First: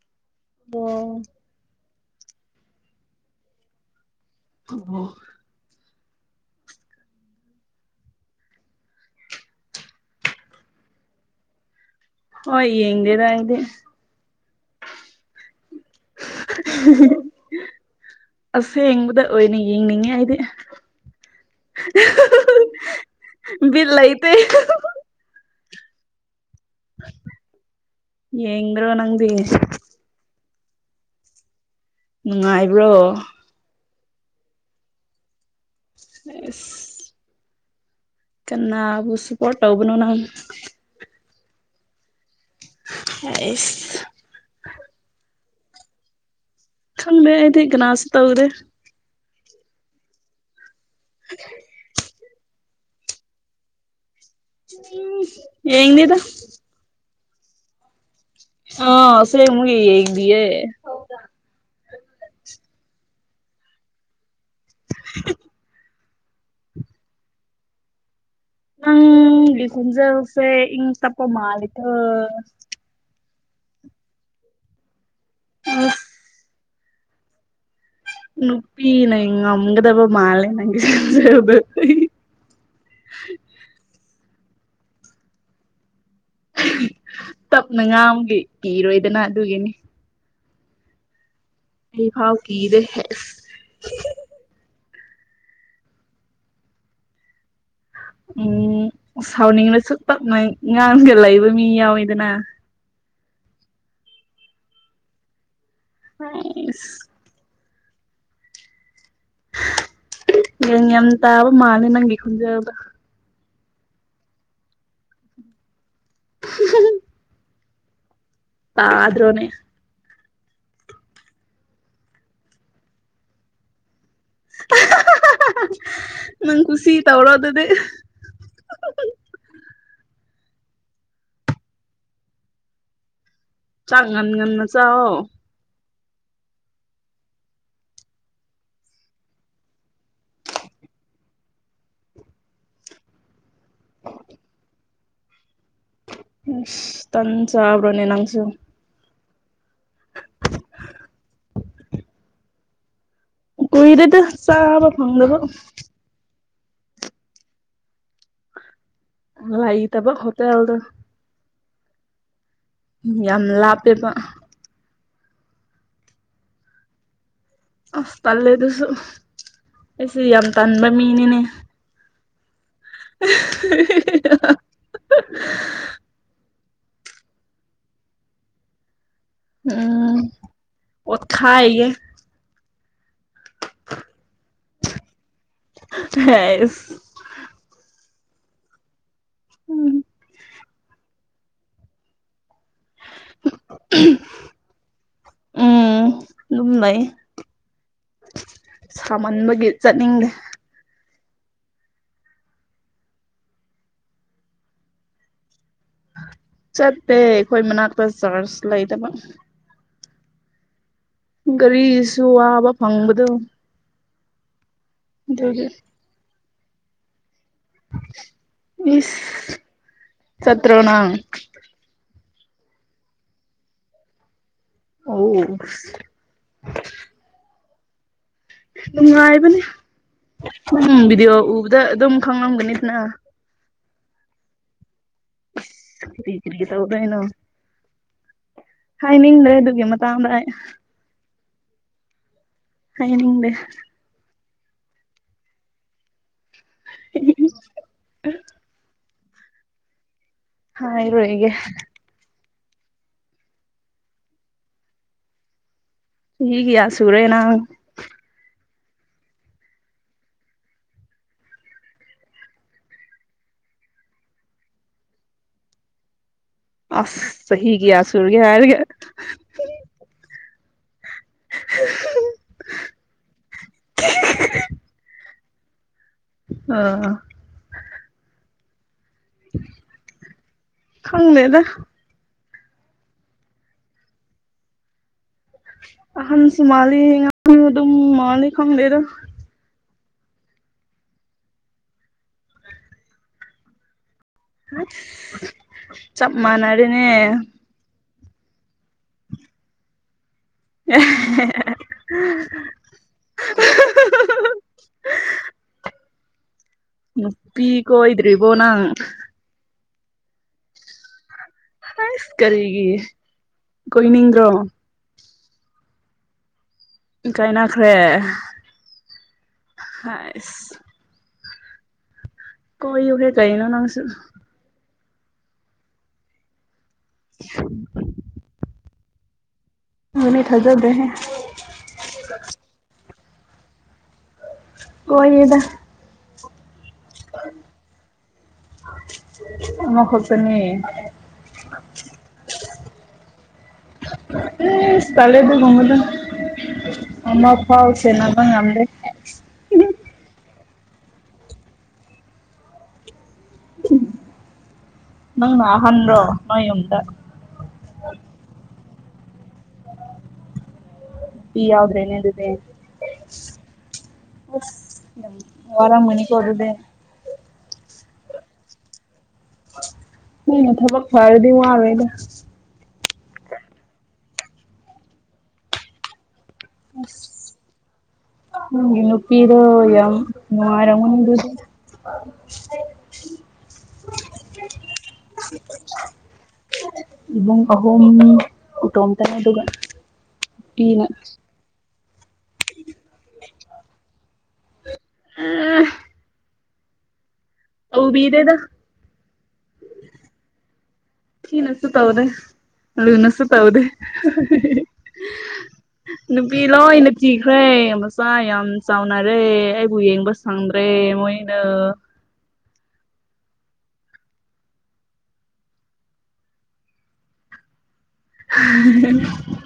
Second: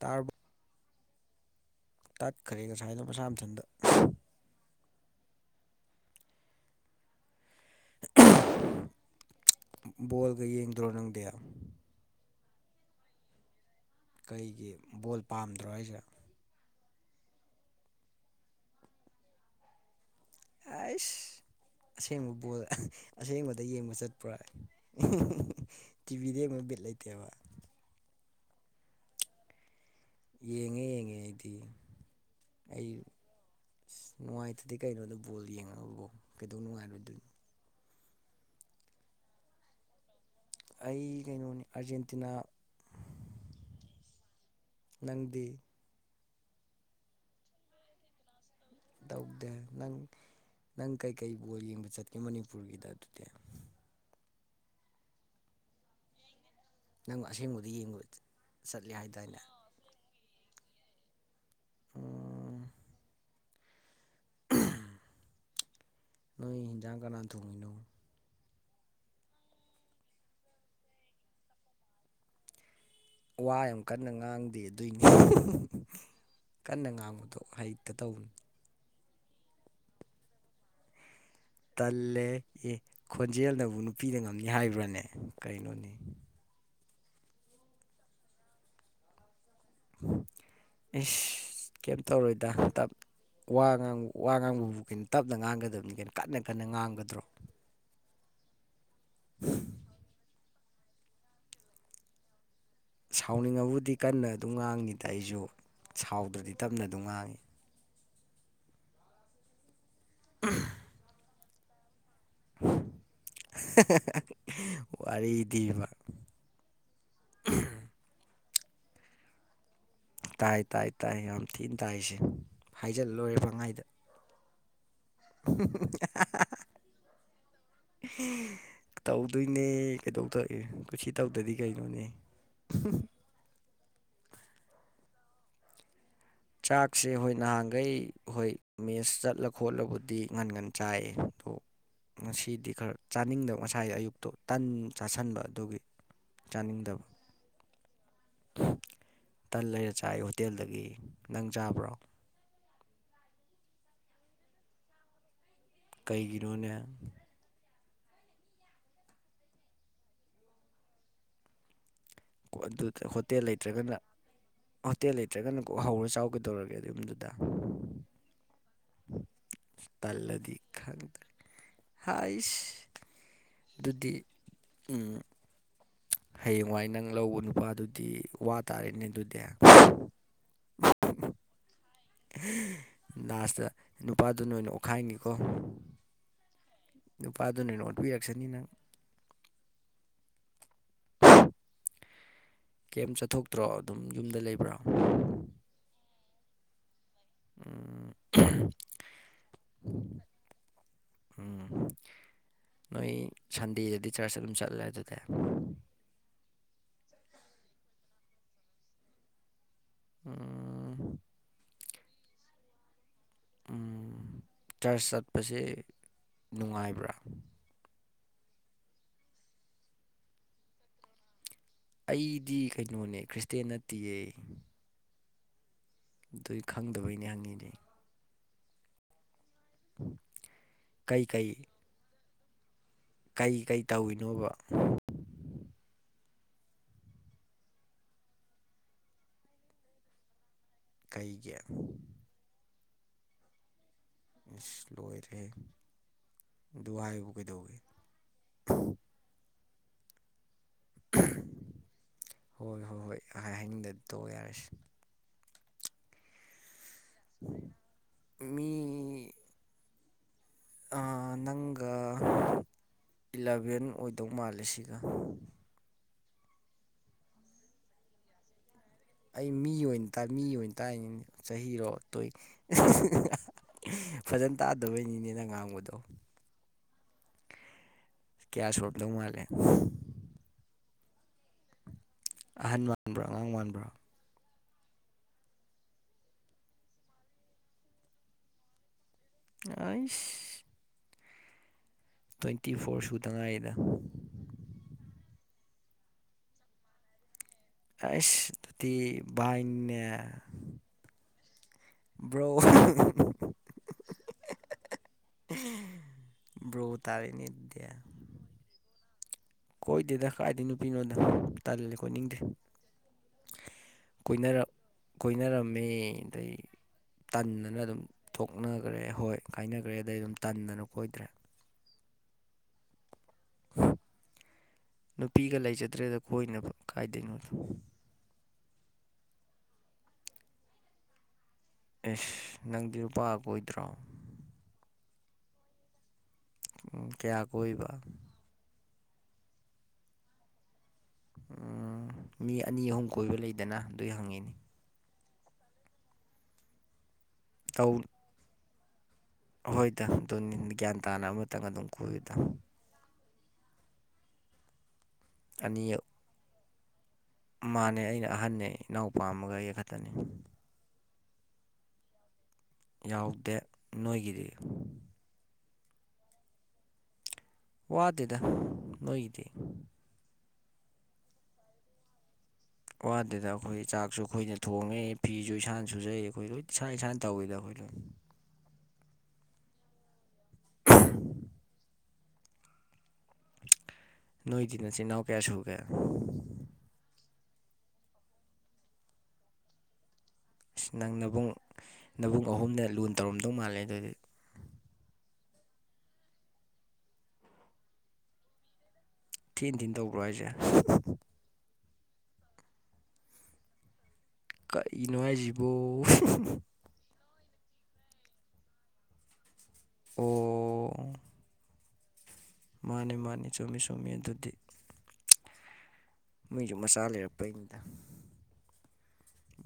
ꯇꯥꯔꯕꯣ ꯑꯣ ꯇꯠꯈ꯭ꯔꯦ ꯉꯁꯥꯏꯅ ꯃꯁꯥ ꯃꯊꯟꯗ ꯑꯣ ꯕꯣꯜꯒ ꯌꯦꯡꯗ꯭ꯔꯣ ꯅꯪꯗꯦ ꯍ ꯌꯦꯡꯗꯦꯗꯗꯦ ꯀꯩꯒꯤ ꯕꯣꯜ ꯄꯥꯝꯗ꯭ꯔꯣ ꯍꯥꯏꯁꯦ ꯑꯁꯦꯡꯕꯗ ꯑꯣꯏꯅ ꯌꯦꯡꯅꯤꯡꯉꯦ ꯑꯩ ꯑꯁ ꯑꯁꯦꯡꯕ ꯕꯣꯜ ꯑꯁꯦꯡꯕꯗ ꯕꯤꯠ ꯌꯦꯡꯕ ꯂꯩꯇꯦ ꯆꯠꯄ꯭ꯔꯥ ꯇꯤꯚꯤꯗ ꯑꯃ ꯕꯤꯠ ꯂꯩꯇꯦꯕ ꯌꯦ꯭ꯔꯣ ꯅꯪꯗꯤ ꯌꯦꯡꯉꯦ ꯌꯦꯡꯉꯦ ꯑꯩꯗꯤ ꯅꯨꯡꯉꯥꯏꯕ꯭ꯔꯣ ꯑꯁ ꯅꯨꯡꯉꯥꯏꯇꯗꯗꯤ ꯀꯩꯅꯣꯗ ꯕꯣꯜ ꯌꯦꯡꯉꯕꯕꯣ ꯀꯩꯗꯧ ꯅꯨꯡꯉꯥꯏꯔꯣꯏꯗꯣꯏꯅꯣ ꯀꯅꯥꯕꯨꯁꯨꯄꯣꯇꯣꯕꯅꯅ ꯑꯩ ꯀꯩꯅꯣꯅꯤ ꯑꯥꯔꯖꯦꯟꯇꯤꯅꯥ ꯑꯁ ꯅꯪꯗꯤ ꯊꯦ ꯍꯥꯏꯗꯤꯒꯅꯥꯥꯁ ꯇꯒ꯭ꯔꯦ ꯇꯧꯗꯦ ꯅꯪ ꯅꯪ ꯀꯩꯀꯩ ꯌꯦꯡꯕ ꯆꯠꯀꯦ ꯑꯩ ꯃꯅꯤꯄꯨꯔꯒꯤꯗ ꯑꯗꯨꯗꯤ ꯎ ꯌꯦꯉꯅꯤꯗ ꯅꯪꯕꯨ ꯑꯁꯦꯡꯕꯗ ꯌꯦꯡꯕ ꯆꯠꯂꯦ ꯑꯁ ꯍꯥꯏꯗꯥꯏꯅꯦ ꯂꯩꯦ ꯃꯒꯤ ꯌꯦꯗꯤꯌꯦ ꯑꯣ [inaudible] ꯅꯣꯏ ꯌꯦꯟꯖꯥꯡ ꯀꯅꯥ ꯊꯣꯡꯉꯤꯅꯣ ꯎꯪ ꯂꯤꯈꯨꯟꯖꯦꯜꯁꯦ ꯏꯪ ꯇꯞ ꯃꯥ ꯂꯩꯇ ꯋꯥ ꯌꯥꯝ ꯀꯟꯅ ꯉꯥꯡꯗꯦ ꯑꯗꯨꯏꯅꯤ ꯀꯟꯅ ꯉꯥꯡꯕꯗꯣ ꯍꯩꯇꯦ ꯠꯇ ꯇꯧꯅꯤ ꯄꯤꯅꯦ ꯏ ꯑꯃꯪꯗꯕ ꯃꯥꯜꯦꯅꯪ ꯇꯜꯂꯦ ꯑꯦ ꯈꯣꯟꯖꯦꯜꯅꯕꯨ ꯅꯨꯄꯤꯗ ꯉꯝꯅꯤ ꯍꯥꯏꯕ꯭ꯔꯥꯅꯦ ꯀꯩꯅꯣꯅꯤ ꯇꯞꯅ ꯉꯥꯒꯤ ꯀꯤꯔꯣꯏꯗꯅ ꯑꯗꯨꯒꯤꯅꯤ ꯏ ꯀꯩ ꯑꯩ ꯐꯥꯎ ꯇꯧꯔꯣꯏꯗꯞ ꯀꯤꯗꯦ ꯍꯦꯁ ꯋꯥꯥꯡꯕ ꯋꯥ ꯉꯥꯡꯕꯕꯨ ꯀ ꯇꯞꯅ ꯉꯥꯡꯒꯗꯕꯅꯤ ꯀꯅ ꯀꯟꯅ ꯀꯟꯅ ꯉꯥꯡꯒꯗ꯭ꯔꯣ ꯎꯝ ꯁꯥꯎꯅꯤꯡꯅꯁꯨꯨꯞ ꯄꯛꯅ ꯉꯥꯡꯒ ꯂꯩꯕ ꯃꯤ ꯌꯥꯎꯋꯤꯗꯅ ꯁꯥꯎꯅꯤꯡꯉꯕꯨꯗꯤ ꯀꯟꯅ ꯑꯗꯨꯝ ꯉꯥꯡꯉꯤꯗ ꯑꯩꯁꯨ ꯁꯥꯎꯗ꯭ꯔꯗꯤ ꯇꯞꯅ ꯑꯁ ꯑꯗꯨꯝ ꯉꯥꯡꯉꯤ ꯌꯦꯡ ꯌꯥꯝ ꯇꯥꯕ ꯃꯥꯜꯂ ꯅꯪꯒꯤ ꯈꯟꯖꯕ ꯋꯥꯔꯤꯗꯤꯕ [inaudible] [unintelligible] ꯑ꯭ꯔꯣꯅꯦ ꯇꯥꯏ ꯇꯥꯏ ꯇꯥꯏ ꯌꯥꯝ ꯊꯤꯅ ꯇꯥꯏꯁꯦ ꯍꯥꯏꯖꯤꯜꯂꯣꯏꯔꯦ ꯐꯉꯥꯏꯗ ꯅꯪ ꯈꯁꯤ ꯇꯕ ꯇꯧꯗꯣꯏꯅꯦ ꯀꯩꯗꯧꯗꯣꯏ ꯑꯣꯦ ꯀꯁꯤ ꯇꯧꯗꯗꯤ ꯀꯩꯅꯣꯅꯦ ꯆꯥꯡ ꯉꯟ ꯉꯟ ꯃ ꯆꯥꯛꯑꯣꯣ ꯆꯥꯛꯁꯦ ꯍꯣꯏ ꯅꯍꯥꯟꯈꯩ ꯍꯣꯏ ꯃꯦꯟꯁ ꯆꯠꯂ ꯈꯣꯠꯂꯕꯨꯗꯤ ꯉꯟꯒꯟ ꯆꯥꯏꯌꯦ ꯑꯗ ꯉꯁꯤꯗꯤ ꯈꯔ ꯆꯥꯅꯤꯡꯗꯕ ꯉꯁꯥꯏꯒꯤ ꯑꯌꯨꯛꯇꯣ ꯇꯟ ꯆꯥꯁꯟꯕ ꯑꯗꯨꯒꯤ ꯆꯥꯅꯤꯡꯗꯕ ꯇꯟ ꯆꯕꯔꯅꯦ ꯅꯪꯁꯨ ꯇꯟ ꯂꯩꯔ ꯆꯥꯏ ꯍꯣꯇꯦꯜꯗꯒꯤ ꯅꯪ ꯆꯥꯕ꯭ꯔꯣ ꯀꯣꯏꯗꯦꯗ ꯆꯥ ꯍꯥꯕ ꯐꯪꯗꯕ ꯗꯅ ꯍꯂ ꯏ ꯇꯕ ꯍꯇꯥ ꯑꯜꯗ ꯑꯗꯨꯗ ꯍꯣꯇꯦꯜ ꯂꯩꯇ꯭ꯔꯒꯅ ꯂꯥꯞꯄꯦꯕ ꯍꯣꯇꯦꯜ ꯂꯩꯇ꯭ꯔꯒꯅ ꯀ ꯍꯧꯔ ꯆꯥꯎꯒꯦ ꯇꯧꯔꯒꯦ ꯑꯗꯨꯗꯨ ꯑꯁ ꯇꯜꯂꯦ ꯑꯗꯨꯁꯨ ꯑꯩꯁ ꯌꯥꯝ ꯇꯜꯂꯗꯤ ꯇꯟꯕ ꯈꯪꯗ꯭ꯔꯦ ꯃꯤꯅꯤꯅꯦ ꯍꯥꯏꯁ ꯑꯗꯨꯗꯤ ꯍꯌꯦꯡꯋꯥꯏ ꯅꯪ ꯂꯧꯕ ꯅꯨꯄꯥꯗꯨꯗꯤ ꯋꯥ ꯇꯥꯔꯦꯅꯦ ꯑꯗꯨ ꯎꯝ ꯑꯣ ꯈꯥꯏꯦ ꯂꯥꯁꯇ ꯅꯨꯄꯥꯗꯨ ꯅ ꯑꯣꯏꯅ ꯑꯣꯠꯈꯥꯏꯉ ꯑꯁ ꯄꯨꯔꯛꯁꯅꯤ ꯅꯪ ꯎꯝ ꯀꯦꯃ ꯆꯠꯊꯣꯛꯇ꯭ꯔꯣ ꯑꯗꯨꯝ ꯌꯨꯝꯗ ꯂꯩꯕ꯭ꯔꯥ ꯎꯝ ꯑꯗꯨꯝ ꯂꯩ ꯁꯥꯃꯟꯕꯒꯤ ꯆꯠꯅꯤꯡꯗꯦ ꯎꯝ ꯅꯣꯏ ꯁꯟꯗꯦꯗꯗꯤ ꯆꯔꯆ ꯑꯗꯨꯝ ꯆꯠꯂꯦ ꯑꯗꯨꯗ ꯆꯠꯇꯦ ꯑꯩꯈꯣꯏ ꯃꯅꯥꯛꯇ ꯆꯥꯔꯁ ꯂꯩꯗꯕ ꯎꯝ ꯒꯥꯔꯤꯁꯨ ꯑꯕ ꯐꯪꯕꯗ ꯗꯣ ꯎꯝ ꯆꯔꯆ ꯆꯠꯄꯁꯦ ꯑꯗꯨꯗꯒꯤ ꯅꯨꯡꯉꯥꯏꯕ꯭ꯔꯥ ꯏꯁ ꯆꯠꯇꯔꯣꯅꯥꯥꯡ ꯑꯩꯗꯤ ꯀꯩꯅꯣꯅꯦ ꯈ꯭ꯔꯤꯁꯇꯦꯟ ꯅꯠꯇꯦꯌꯦ ꯍꯣ ꯑꯗꯨꯏ ꯈꯪꯗꯕꯩꯅꯦ ꯍꯪꯉꯤꯅꯦ ꯅꯨꯡꯉꯥꯏꯕꯅꯦ ꯎꯝ ꯚꯗꯤꯑꯣ ꯀꯩꯀꯩ ꯎꯕꯗ ꯑꯗꯨꯝ ꯈꯪꯂꯝꯝꯒꯅꯤ ꯀꯩꯀꯩ ꯇꯧꯔꯤꯅꯣꯕ ꯀꯔꯤ ꯀꯔꯤ ꯇꯧꯗꯣꯏꯅꯣ ꯍꯥꯏꯅꯤꯡꯗ꯭ꯔꯦ ꯑꯗꯨꯒꯤ ꯃꯇꯥꯡꯗ ꯀꯩꯒꯤ ꯍꯥꯏꯅꯤꯡ ꯗꯦ ꯂꯣꯏꯔꯦ ꯗꯨ ꯍꯥꯏꯏꯕꯨ ꯀꯩꯗꯧꯏꯤ ꯍꯥꯏꯔꯣꯏꯒꯦ ꯍꯣꯏ ꯍꯣꯏ ꯍꯣꯏꯍꯅꯤꯡꯗ ꯇꯧ ꯌꯥꯔꯁꯤ ꯆꯍꯤ ꯀꯌꯥ ꯁꯨꯔꯦ ꯅꯪ ꯑꯩ ꯑ ꯅꯪꯒ ꯏꯂꯚꯦꯟ ꯑꯣꯏꯗꯧ ꯃꯥꯜꯂꯦ ꯁꯤꯒ ꯑꯁ ꯆꯍꯤ ꯀꯌꯥ ꯁꯨꯔꯒ ꯍꯥꯏꯔꯒ ꯑꯩ ꯃꯤ ꯑꯣꯏꯅ ꯇꯥꯏ ꯃꯤ ꯑꯣꯏꯅ ꯇꯥꯛꯉ ꯆꯍꯤꯔꯣ ꯇꯣꯏ ꯐꯖꯅ ꯇꯥꯗꯕꯣꯏꯅꯤꯅꯦꯅ ꯉꯥꯡꯕꯗꯣ ꯑꯣ ꯀꯌꯥ ꯁꯣꯔꯕꯗꯧ ꯃꯥꯜꯂꯦ ꯈꯪꯅꯦꯗ ꯑꯍꯟ ꯃꯥꯟꯕ꯭ꯔꯥ ꯑꯉꯥꯡ ꯃꯥꯟꯕ꯭ꯔꯥ ꯍꯟꯁꯨ ꯃꯥꯂꯤ ꯑꯗꯨ ꯃꯥꯂꯤꯛ ꯈꯪꯗꯦꯗ ꯑꯏꯁ ꯇ꯭ꯋꯦꯟꯇꯤ ꯐꯣꯔ ꯁꯨ ꯇꯉꯥꯏꯗ ꯆꯞꯃꯅꯅꯦ ꯑꯁ ꯑꯗꯨꯗꯤ ꯕꯥꯏ ꯅꯤꯅꯦ [unintelligible] ꯕ꯭ꯔꯣ ꯕ꯭ꯔꯣ ꯃ ꯇꯥꯔꯦꯅꯦ ꯄꯤ ꯑꯗꯨꯗꯤ ꯀꯣꯏꯗ꯭ꯔꯤꯕꯣ ꯅꯪ ꯀꯣꯏꯗꯦꯗ ꯀꯥꯏꯗꯤ ꯅꯨꯄꯤ ꯅꯣꯗ ꯑꯁ ꯀꯔꯤꯒꯤ ꯀꯣꯏ ꯅꯤꯡꯗ꯭ꯔꯣ ꯀꯣꯏꯅꯔꯝꯃꯤ ꯑꯗꯩ ꯇꯟꯗꯅ ꯀꯥꯏꯅꯈ꯭ꯔꯦ ꯑꯗꯨꯝ ꯊꯣꯛꯅꯈ꯭ꯔꯦ ꯍꯣꯏ ꯀꯥꯏꯅꯈ꯭ꯔꯦ ꯑꯗꯩ ꯑꯗꯨꯝ ꯑꯁ ꯇꯟꯗꯅ ꯀꯣꯏꯗ꯭ꯔꯦ ꯀꯣꯏ ꯎꯦ ꯀꯩꯅꯣ ꯅꯪꯁꯨ ꯅꯨꯄꯤꯒ ꯂꯩꯖꯗ꯭ꯔꯦꯗ ꯀꯣꯏꯅꯕ ꯀꯥꯏꯗꯣꯏꯅꯣ ꯅꯤ ꯊꯖꯔꯗꯦ ꯑꯦꯁ ꯅꯪꯗꯤ ꯂꯨꯄꯥ ꯀ ꯑꯣꯏꯣꯏꯗ꯭ꯔꯣ ꯑꯣꯏꯗ ꯀꯌꯥ ꯀꯣꯏꯕ ꯑꯃꯈꯛꯇꯅꯤ ꯃꯤ ꯑꯅꯤ ꯑꯍꯨꯝ ꯀꯣꯏꯕ ꯂꯩꯗꯅ ꯑꯗꯨꯏ ꯍꯪꯉꯤꯅꯤ ꯑꯃꯃ ꯇꯧ ꯐꯥꯎꯁꯦ ꯅꯕꯉꯗ ꯍꯣꯏꯗ ꯑꯗꯨ ꯒ꯭ꯌꯥꯟ ꯇꯥꯅ ꯑꯃꯇꯪ ꯑꯗꯨꯝ ꯀꯨꯏꯗ ꯅꯪ ꯅ ꯑꯅꯤ ꯍꯟꯣ ꯅꯣꯏ ꯎꯗ ꯃꯥꯅꯦ ꯑꯩꯅ ꯑꯍꯟꯅ ꯏꯅꯥꯎꯄꯥꯝꯃꯒ ꯌꯦꯛ ꯈꯛꯇꯅꯤ ꯌꯥꯎꯗ꯭ꯔꯦꯅ ꯑꯗꯨꯦ ꯌꯥꯎꯗꯦ ꯅꯣꯏꯒꯤꯗꯤ ꯑꯣꯔ ꯃꯅꯤ ꯀ ꯑꯣꯏꯗ ꯋꯥꯗꯦꯗ ꯅꯣꯏꯗꯤ ꯅ ꯊꯕꯛ ꯐꯔꯗꯤꯗ ꯋꯥꯗꯨꯗ ꯑꯩꯈꯣꯏ ꯆꯥꯛꯁꯨ ꯑꯩꯈꯣꯏꯅ ꯊꯣꯡꯉꯦ ꯐꯤꯁꯨ ꯏꯁꯥꯅ ꯁꯨꯖꯩ ꯑꯩꯈꯣꯏ ꯂꯣꯏꯅ ꯏꯁꯅ ꯏꯁꯥꯅ ꯇꯧꯋꯗ ꯑꯩꯈꯣꯏꯗꯣ ꯅꯨꯄꯤꯤꯗ ꯌꯥꯝ ꯃꯥꯔ ꯅꯣ ꯏꯗꯤ ꯅꯁꯤꯤꯍꯎ ꯀꯌꯥꯁꯨꯨ ꯀꯦ ꯏ ꯑꯍꯣ ꯀ ꯇꯝ ꯇꯅ ꯑꯗꯨꯒꯕ ꯑꯁ ꯅꯪ ꯅꯕꯨꯡ ꯅꯕꯨꯡ ꯑꯍꯨꯝꯅ ꯂꯨ ꯇꯧꯔꯝꯗꯧ ꯃꯥꯜꯂꯦ ꯑꯗꯨꯗꯤ ꯑ ꯑꯕꯨ ꯤꯗꯦꯗ ꯊꯤꯟ ꯊꯤꯟ ꯇꯧꯕ꯭ꯔꯣ ꯍꯥꯏꯁꯦ ꯊꯅꯁꯨ ꯇꯧꯗꯦ ꯂꯨꯅꯁꯨ ꯇꯧꯗꯦ ꯀ ꯅꯨꯡꯉꯥꯏꯁꯤꯕꯣ ꯅꯨꯄꯤ ꯂꯣꯏꯅ ꯊꯤꯈ꯭ꯔꯦ ꯃꯆꯥ ꯌꯥꯝ ꯆꯥꯎꯅꯔꯦ ꯑꯩꯕꯨ ꯌꯦꯡꯕ ꯁꯪꯗ꯭ꯔꯦ ꯃꯣꯏꯅ ꯃꯥꯅꯤ ꯃꯥꯅꯤ ꯆꯨꯝꯃꯤ ꯆꯨꯝꯃꯤ ꯑꯗꯨꯗꯤ ꯃꯁꯨ ꯃꯁꯥꯂꯦꯄꯩꯅꯤꯗ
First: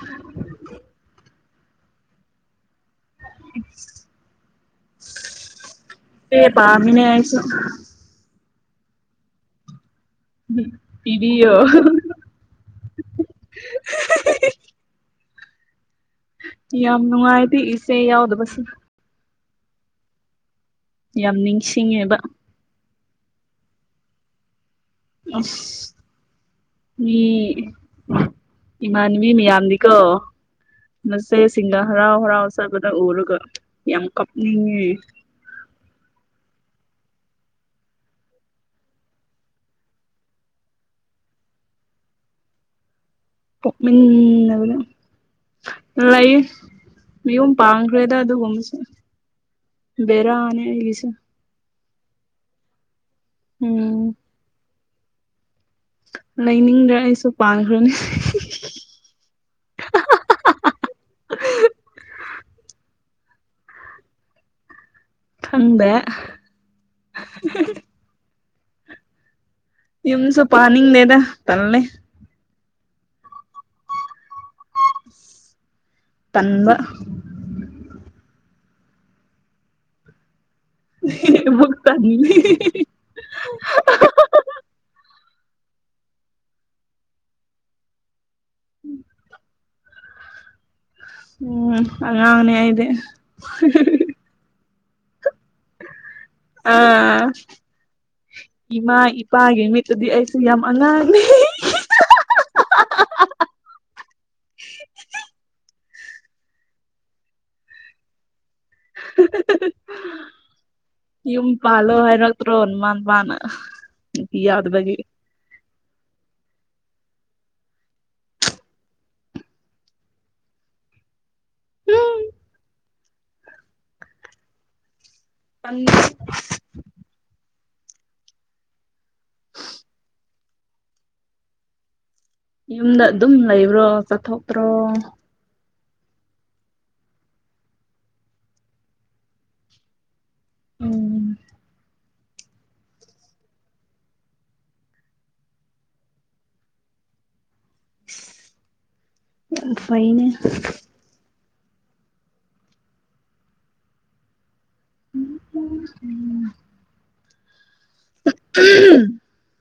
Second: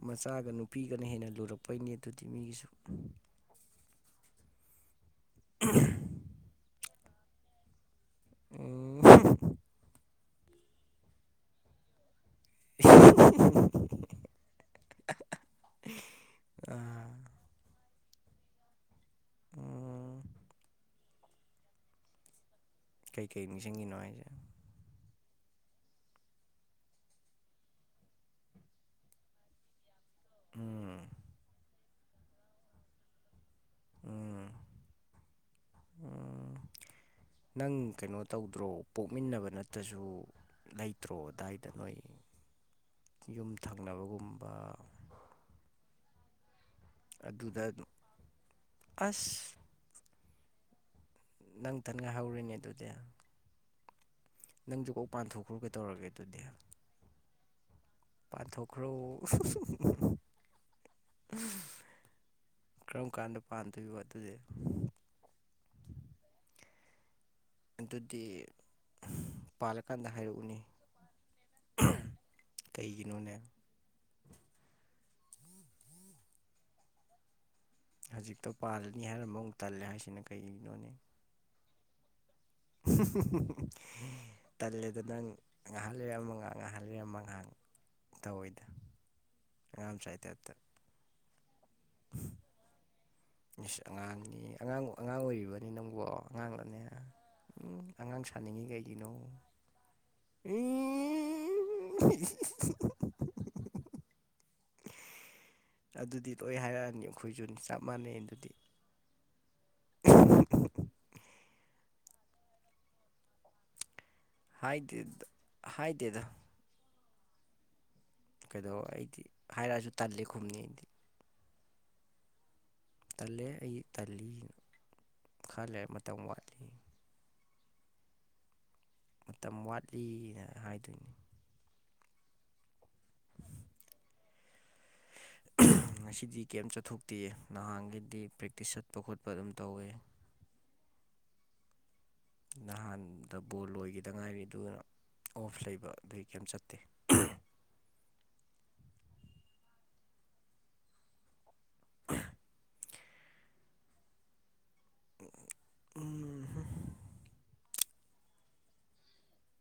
ꯃꯆꯥꯒ ꯅꯨꯄꯤꯒꯅ ꯍꯦꯟꯅ ꯂꯨꯔꯛꯄꯩꯅꯤ ꯑꯗꯨꯗꯤ ꯃꯤꯒꯤꯁꯨ ꯍꯦ ꯄꯃꯤꯅꯦ ꯍꯥꯏꯁꯨ ꯎ ꯏꯕꯤꯣ [inaudible] [unintelligible] ꯑ ꯌꯥꯝ ꯅꯨꯡꯉꯥꯏꯗꯤ ꯏꯆꯦ ꯌꯥꯎꯗꯕꯁ ꯎ ꯌꯥꯝ ꯅꯤꯡꯁꯤꯡꯉꯦꯕ ꯀꯩꯀꯩ ꯅꯤꯡꯁꯤꯡꯉꯅꯣ ꯍꯥꯏꯁꯦ ꯑ ꯃꯤ ꯏꯃꯥꯟ ꯃꯤ ꯌꯥꯝꯗꯤ ꯀꯣ ꯎꯝ ꯃꯆꯦꯁꯤꯡꯅ ꯍꯔꯥꯎ ꯍꯔꯥꯎ ꯆꯕꯗ ꯎꯔꯒ ꯌꯥꯝ ꯎꯝ ꯀꯅꯤ ꯅꯪ ꯀꯩꯅꯣ ꯇꯧꯗ꯭ꯔꯣ ꯄꯣꯛꯃꯤꯟꯅꯕ ꯅꯠꯇ꯭ꯔꯁꯨ ꯂꯩꯇ꯭ꯔꯣ ꯑꯗꯨꯗꯥꯏꯗ ꯅꯣꯏ ꯌꯨꯝ ꯃꯅꯕꯅ ꯊꯪꯅꯕꯒꯨꯝꯕ ꯏ ꯃꯤꯨꯝ ꯑꯗꯨꯗ ꯑꯗꯨꯝ ꯄꯥꯡꯈ꯭ꯔꯦꯗ ꯑꯗꯨ ꯍꯣꯁ ꯑꯁ ꯕꯔꯅꯦ ꯑꯩꯁ ꯅꯪꯊꯟꯒ ꯍꯧꯔꯤꯅꯦ ꯑꯗꯨꯗꯤ ꯎꯝ ꯅꯪ ꯨꯀꯧ ꯄꯥꯟꯊꯣꯛꯎ ꯂꯩꯅꯤꯡꯗ꯭ꯔꯦ ꯑꯩꯁꯨ ꯄꯥꯟꯈ꯭ꯔꯅꯤ ꯄꯊ ꯈ꯭ꯔꯣ [unintelligible] [inaudible] ꯀꯔꯝ ꯀꯥꯟꯗ ꯄꯥꯟꯗꯣꯏꯅꯣ ꯑꯗꯨꯗꯤ ꯐꯪꯕ ꯑꯗꯨꯗꯤ ꯄꯥꯜꯂꯀꯥꯟꯗ ꯌꯨꯝꯁꯨꯣ ꯍꯥꯏꯔꯛꯎꯅꯦ ꯄꯅꯤ ꯗꯦꯗ ꯇꯜꯦ ꯀꯩꯒꯤꯅꯣꯅꯦ ꯇꯟꯕ ꯄꯥꯜꯜꯂꯤꯅꯤ ꯍꯥꯏꯔ ꯃꯑꯣꯡ ꯇꯜꯂꯦ ꯍꯥꯏꯁꯤꯅ ꯀꯩꯒꯤꯅꯣ ꯣꯛ ꯇ ꯇꯂꯦ ꯑꯗꯨ ꯅꯅꯤ ꯉꯥꯏꯍꯜꯜꯂꯤꯦ ꯑꯃꯒ ꯉꯥꯏꯍꯜꯜꯂꯤ ꯑꯃꯒꯥꯡ ꯇꯧꯤꯗ ꯎꯝ ꯌꯥꯝꯝ ꯆꯥꯏꯗꯦꯠꯇ ꯎꯝ ꯑꯥꯡꯅꯦ ꯏꯦ ꯃꯤꯁ ꯑꯉꯥꯡꯅꯤ ꯑꯉꯥꯡ ꯏꯕꯥꯔꯤ ꯅꯪ ꯑꯥ ꯁꯥꯅꯤꯡꯉꯤ ꯏꯃꯥ ꯀꯩꯒꯤꯅꯣ ꯏꯄꯥꯒꯤ ꯃꯤꯠꯇꯨꯗꯤ ꯑꯩꯁꯨ ꯌꯥꯝ ꯑꯉꯥꯡꯉ ꯎꯝ [unintelligible] ꯑꯗꯨꯗꯤ ꯂꯣꯏ ꯍꯥꯏꯔꯛꯑꯅꯤ ꯑꯩꯈꯣꯏꯁꯨ ꯆꯞ ꯃꯥꯟꯅꯩ ꯑꯗꯨꯗꯤ [unintelligible] ꯌꯨꯝ ꯄꯥꯜꯂꯣ ꯍꯥꯏꯔꯛꯇ꯭ꯔꯣꯃꯥꯟ ꯃꯥꯅ ꯏ ꯌꯥꯎꯗꯕꯒꯤ ꯍꯥꯏꯗꯤꯦꯗ ꯀꯩꯗꯧ ꯑꯩꯗꯤ ꯍꯥꯏꯔꯛꯑꯁꯨ ꯇꯜꯜꯂꯤꯦ ꯈꯨꯝꯅꯤ ꯑꯩꯗꯤ ꯎꯝ ꯇꯜꯂꯦ ꯑꯩ ꯇꯜꯂꯤ ꯇꯟ ꯈꯥꯂꯦ ꯃꯇꯝ ꯋꯥꯠꯂꯤ ꯃꯇꯝ ꯋꯥꯠꯂꯤꯅ ꯍꯥꯏꯗꯣꯏꯅꯤ ꯌꯨꯝꯗ ꯑꯗꯨꯝ ꯂꯩꯕ꯭ꯔꯣ ꯆꯠꯊꯣꯛꯄ꯭ꯔꯣ ꯉꯁꯤꯗꯤ ꯀꯦꯝꯝ ꯆꯠꯊꯣꯛꯇꯦ ꯅꯍꯥꯟꯒꯤꯗꯤ ꯄ꯭ꯔꯦꯛꯇꯤꯁ ꯆꯠꯄ ꯈꯣꯠꯄ ꯑꯗꯨꯝ ꯇꯧꯋꯦ ꯎꯝ ꯅꯍꯥꯟꯗ ꯕꯣꯜ ꯑꯣꯏꯣꯏꯈꯤꯗ ꯉꯥꯏꯔꯤ ꯑꯗꯨꯅ ꯑꯣꯐ ꯂꯩꯕ ꯑꯗꯨꯒꯤ ꯀꯔꯤꯝ ꯆꯠꯇꯦ ꯐꯥꯏꯩꯅ ꯎꯝ ꯎꯝ [unintelligible]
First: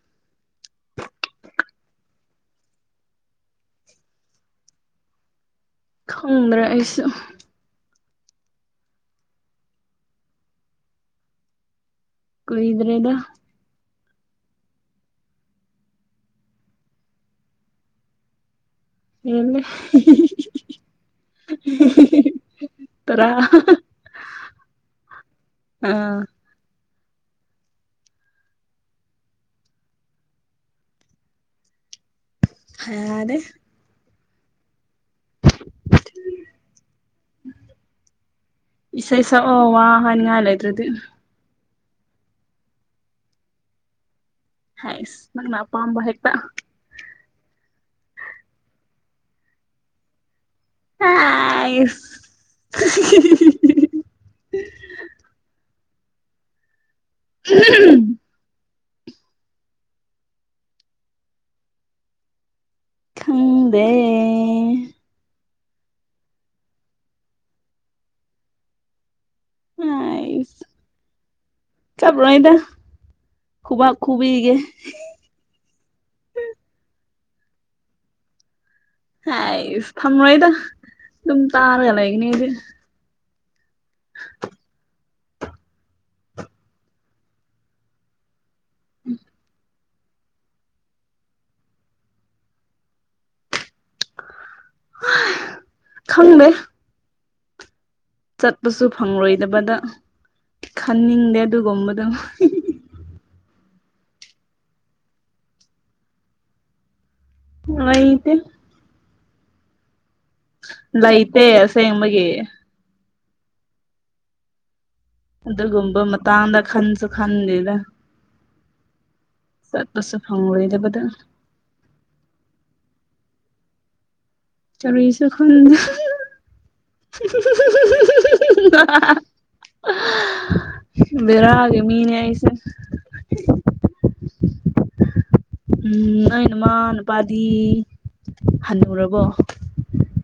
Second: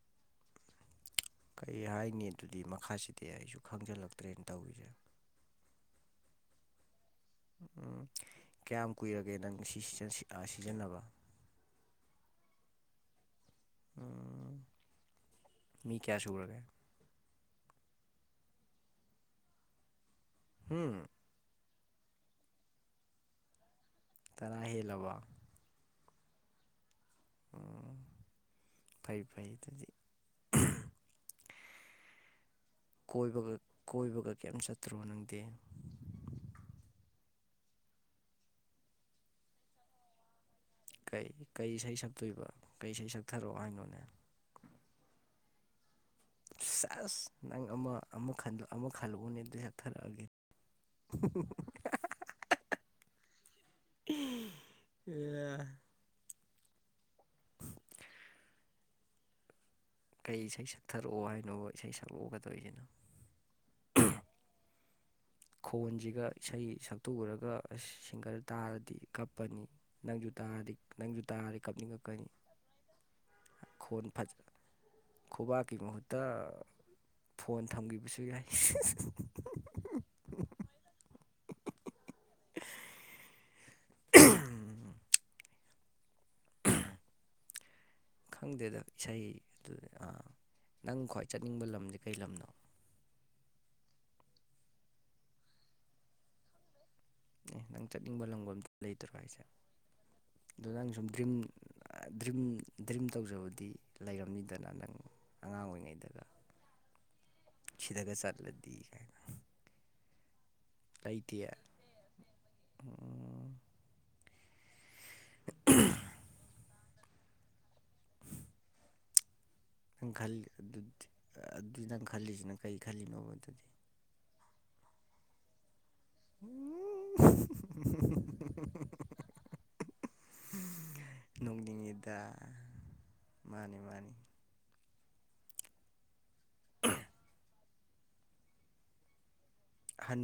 ꯀꯔꯤ ꯍꯥꯏꯅꯤ ꯑꯗꯨꯗꯤ ꯃꯈꯥꯁꯤꯗꯤ ꯑꯩꯁꯨ ꯈꯪꯖꯤꯜꯂꯛꯇ꯭ꯔꯦꯅ ꯇꯧꯔꯤꯁꯦ ꯈꯪꯗ꯭ꯔ ꯑꯩꯁꯨ ꯎꯝ ꯀꯌꯥꯝ ꯀꯨꯏꯔꯒꯦ ꯅꯪ ꯁꯤ ꯁꯤꯖꯤꯟꯅꯕ ꯀꯣꯏꯗ꯭ꯔꯦꯗ ꯎ ꯃꯤ ꯀꯌꯥꯁꯨꯨꯒꯔꯒꯦ ꯍ ꯍꯨꯝ ꯇꯔꯥ ꯇꯔꯥ ꯍꯦꯜꯂꯕ ꯑꯥ ꯑꯣ ꯐꯩ ꯐꯩ ꯑꯗꯨꯗꯤ ꯌꯥꯔꯦ ꯣꯏꯕꯒ ꯀꯣꯏꯕꯒ ꯀꯔꯤꯝ ꯆꯠꯇ꯭ꯔꯣ ꯅꯪꯗꯦ ꯏꯁ ꯏꯁ ꯑꯣ ꯋꯥꯍꯅꯤꯡ ꯉꯂꯥꯏꯗ꯭ꯔꯗꯤ ꯀꯩ ꯀꯩ ꯏꯁꯩ ꯁꯛꯇꯣꯏꯕ ꯀꯩ ꯏꯁꯩ ꯁꯛꯊꯔꯛꯑꯣ ꯍꯥꯏꯅꯣꯅꯦ ꯍ ꯅꯪꯅ ꯄꯝꯕ ꯍꯦꯛ ꯑꯁ ꯅꯪ ꯑꯃ ꯑꯃ ꯑꯃ ꯈꯜꯂꯛꯎꯅꯦ ꯑꯗꯨ ꯌꯥꯠꯊꯔꯛꯑꯒꯦ ꯍꯥꯏꯁ ꯎꯝ ꯑ [unintelligible] ꯀꯩ ꯏꯁꯩ ꯁꯛꯊꯔꯛꯑꯣ ꯍꯥꯏꯅꯣ ꯏꯁꯩ ꯁꯛꯂꯛꯎꯒꯗꯣꯏꯔꯤꯁꯤꯅꯣ ꯈꯪꯗꯦ ꯈꯣꯟꯁꯤꯒ ꯏꯁꯩ ꯁꯛꯇꯨꯎꯔꯒ ꯁꯤꯡꯒꯔ ꯇꯥꯔꯗꯤ ꯀꯞ ꯀꯞꯄꯅꯤ ꯅꯪꯁꯨ ꯍꯥꯏꯁ ꯇꯥꯔꯗꯤ ꯅꯪꯁꯨ ꯇꯥꯔꯗꯤ ꯀꯥꯞꯅꯤꯡꯉꯛꯀꯅꯤ ꯆꯠꯂꯣꯏꯗ ꯈꯨꯕꯥꯛ ꯈꯟ ꯐꯆ ꯈꯨꯕꯤꯒꯦ ꯈꯨꯕꯥꯛꯀꯤ ꯃꯍꯠꯇ ꯐꯣꯟ ꯊꯝꯈꯤꯕꯁꯨ ꯌꯥꯏ ꯍ ꯊꯝꯂꯣꯏꯗ ꯑꯗꯨꯝ ꯇꯥꯔꯒ ꯂꯩꯒꯅꯤ ꯑꯩꯁꯦ ꯈꯪꯗꯦꯗ ꯏꯁꯩ ꯑꯗꯨꯥ ꯅꯪ ꯈ꯭ꯋꯥꯏ ꯆꯠꯅꯤꯡꯕ ꯂꯝꯗꯤꯦ ꯀꯩ ꯂꯝꯅꯣ ꯈꯪꯃꯦ ꯎ ꯅꯪ ꯆꯠꯅꯤꯡꯕ ꯆꯠꯄꯁꯨ ꯐꯪꯂꯣꯏꯗꯕꯗ ꯑꯗꯨꯅ ꯑꯪ ꯁꯨꯝ ꯗ꯭ꯔꯤꯝ ꯗ꯭ꯔꯤꯝ ꯗ꯭ꯔꯤꯝ ꯇꯧꯖꯕꯗꯤ ꯂꯩꯔꯝꯅꯤꯗꯅ ꯅꯪ ꯑꯉꯥꯡ ꯑꯣꯏꯔꯤꯉꯩꯗꯒ ꯁꯤꯗꯒ ꯂꯩꯇꯦ ꯆꯠꯂꯗꯤ ꯂ ꯂꯩꯇꯦ ꯏꯇꯦ ꯑꯁꯦ ꯃꯒꯤ ꯎꯝ ꯑꯗꯨꯒꯒꯨꯝꯕ ꯃꯇꯥꯡꯗ ꯈꯟꯁꯨ ꯈꯟꯗꯦꯗ ꯅꯪ ꯆꯠꯄꯁꯨ ꯈꯜꯂꯤꯗꯤ ꯐꯪꯂꯣꯏꯗꯕꯗ ꯑꯗꯨ ꯅꯪ ꯈꯜꯂꯤꯁꯤꯅ ꯀꯔꯤ ꯈꯜꯂꯤꯅꯣꯕ ꯑꯗꯨꯗꯤ ꯇꯔꯤꯁꯨ ꯈꯣꯟ ꯎꯝ [unintelligible] ꯅꯣꯛꯅꯤꯡꯉꯤꯗ ꯑꯩꯁꯦ ꯃꯥꯅꯤ ꯃꯥꯅꯤ ꯎꯝ ꯑ ꯅꯨꯃꯥ ꯅꯨꯄꯥꯗꯤ ꯍꯜꯟꯅꯔꯕꯣ ꯑꯍꯟ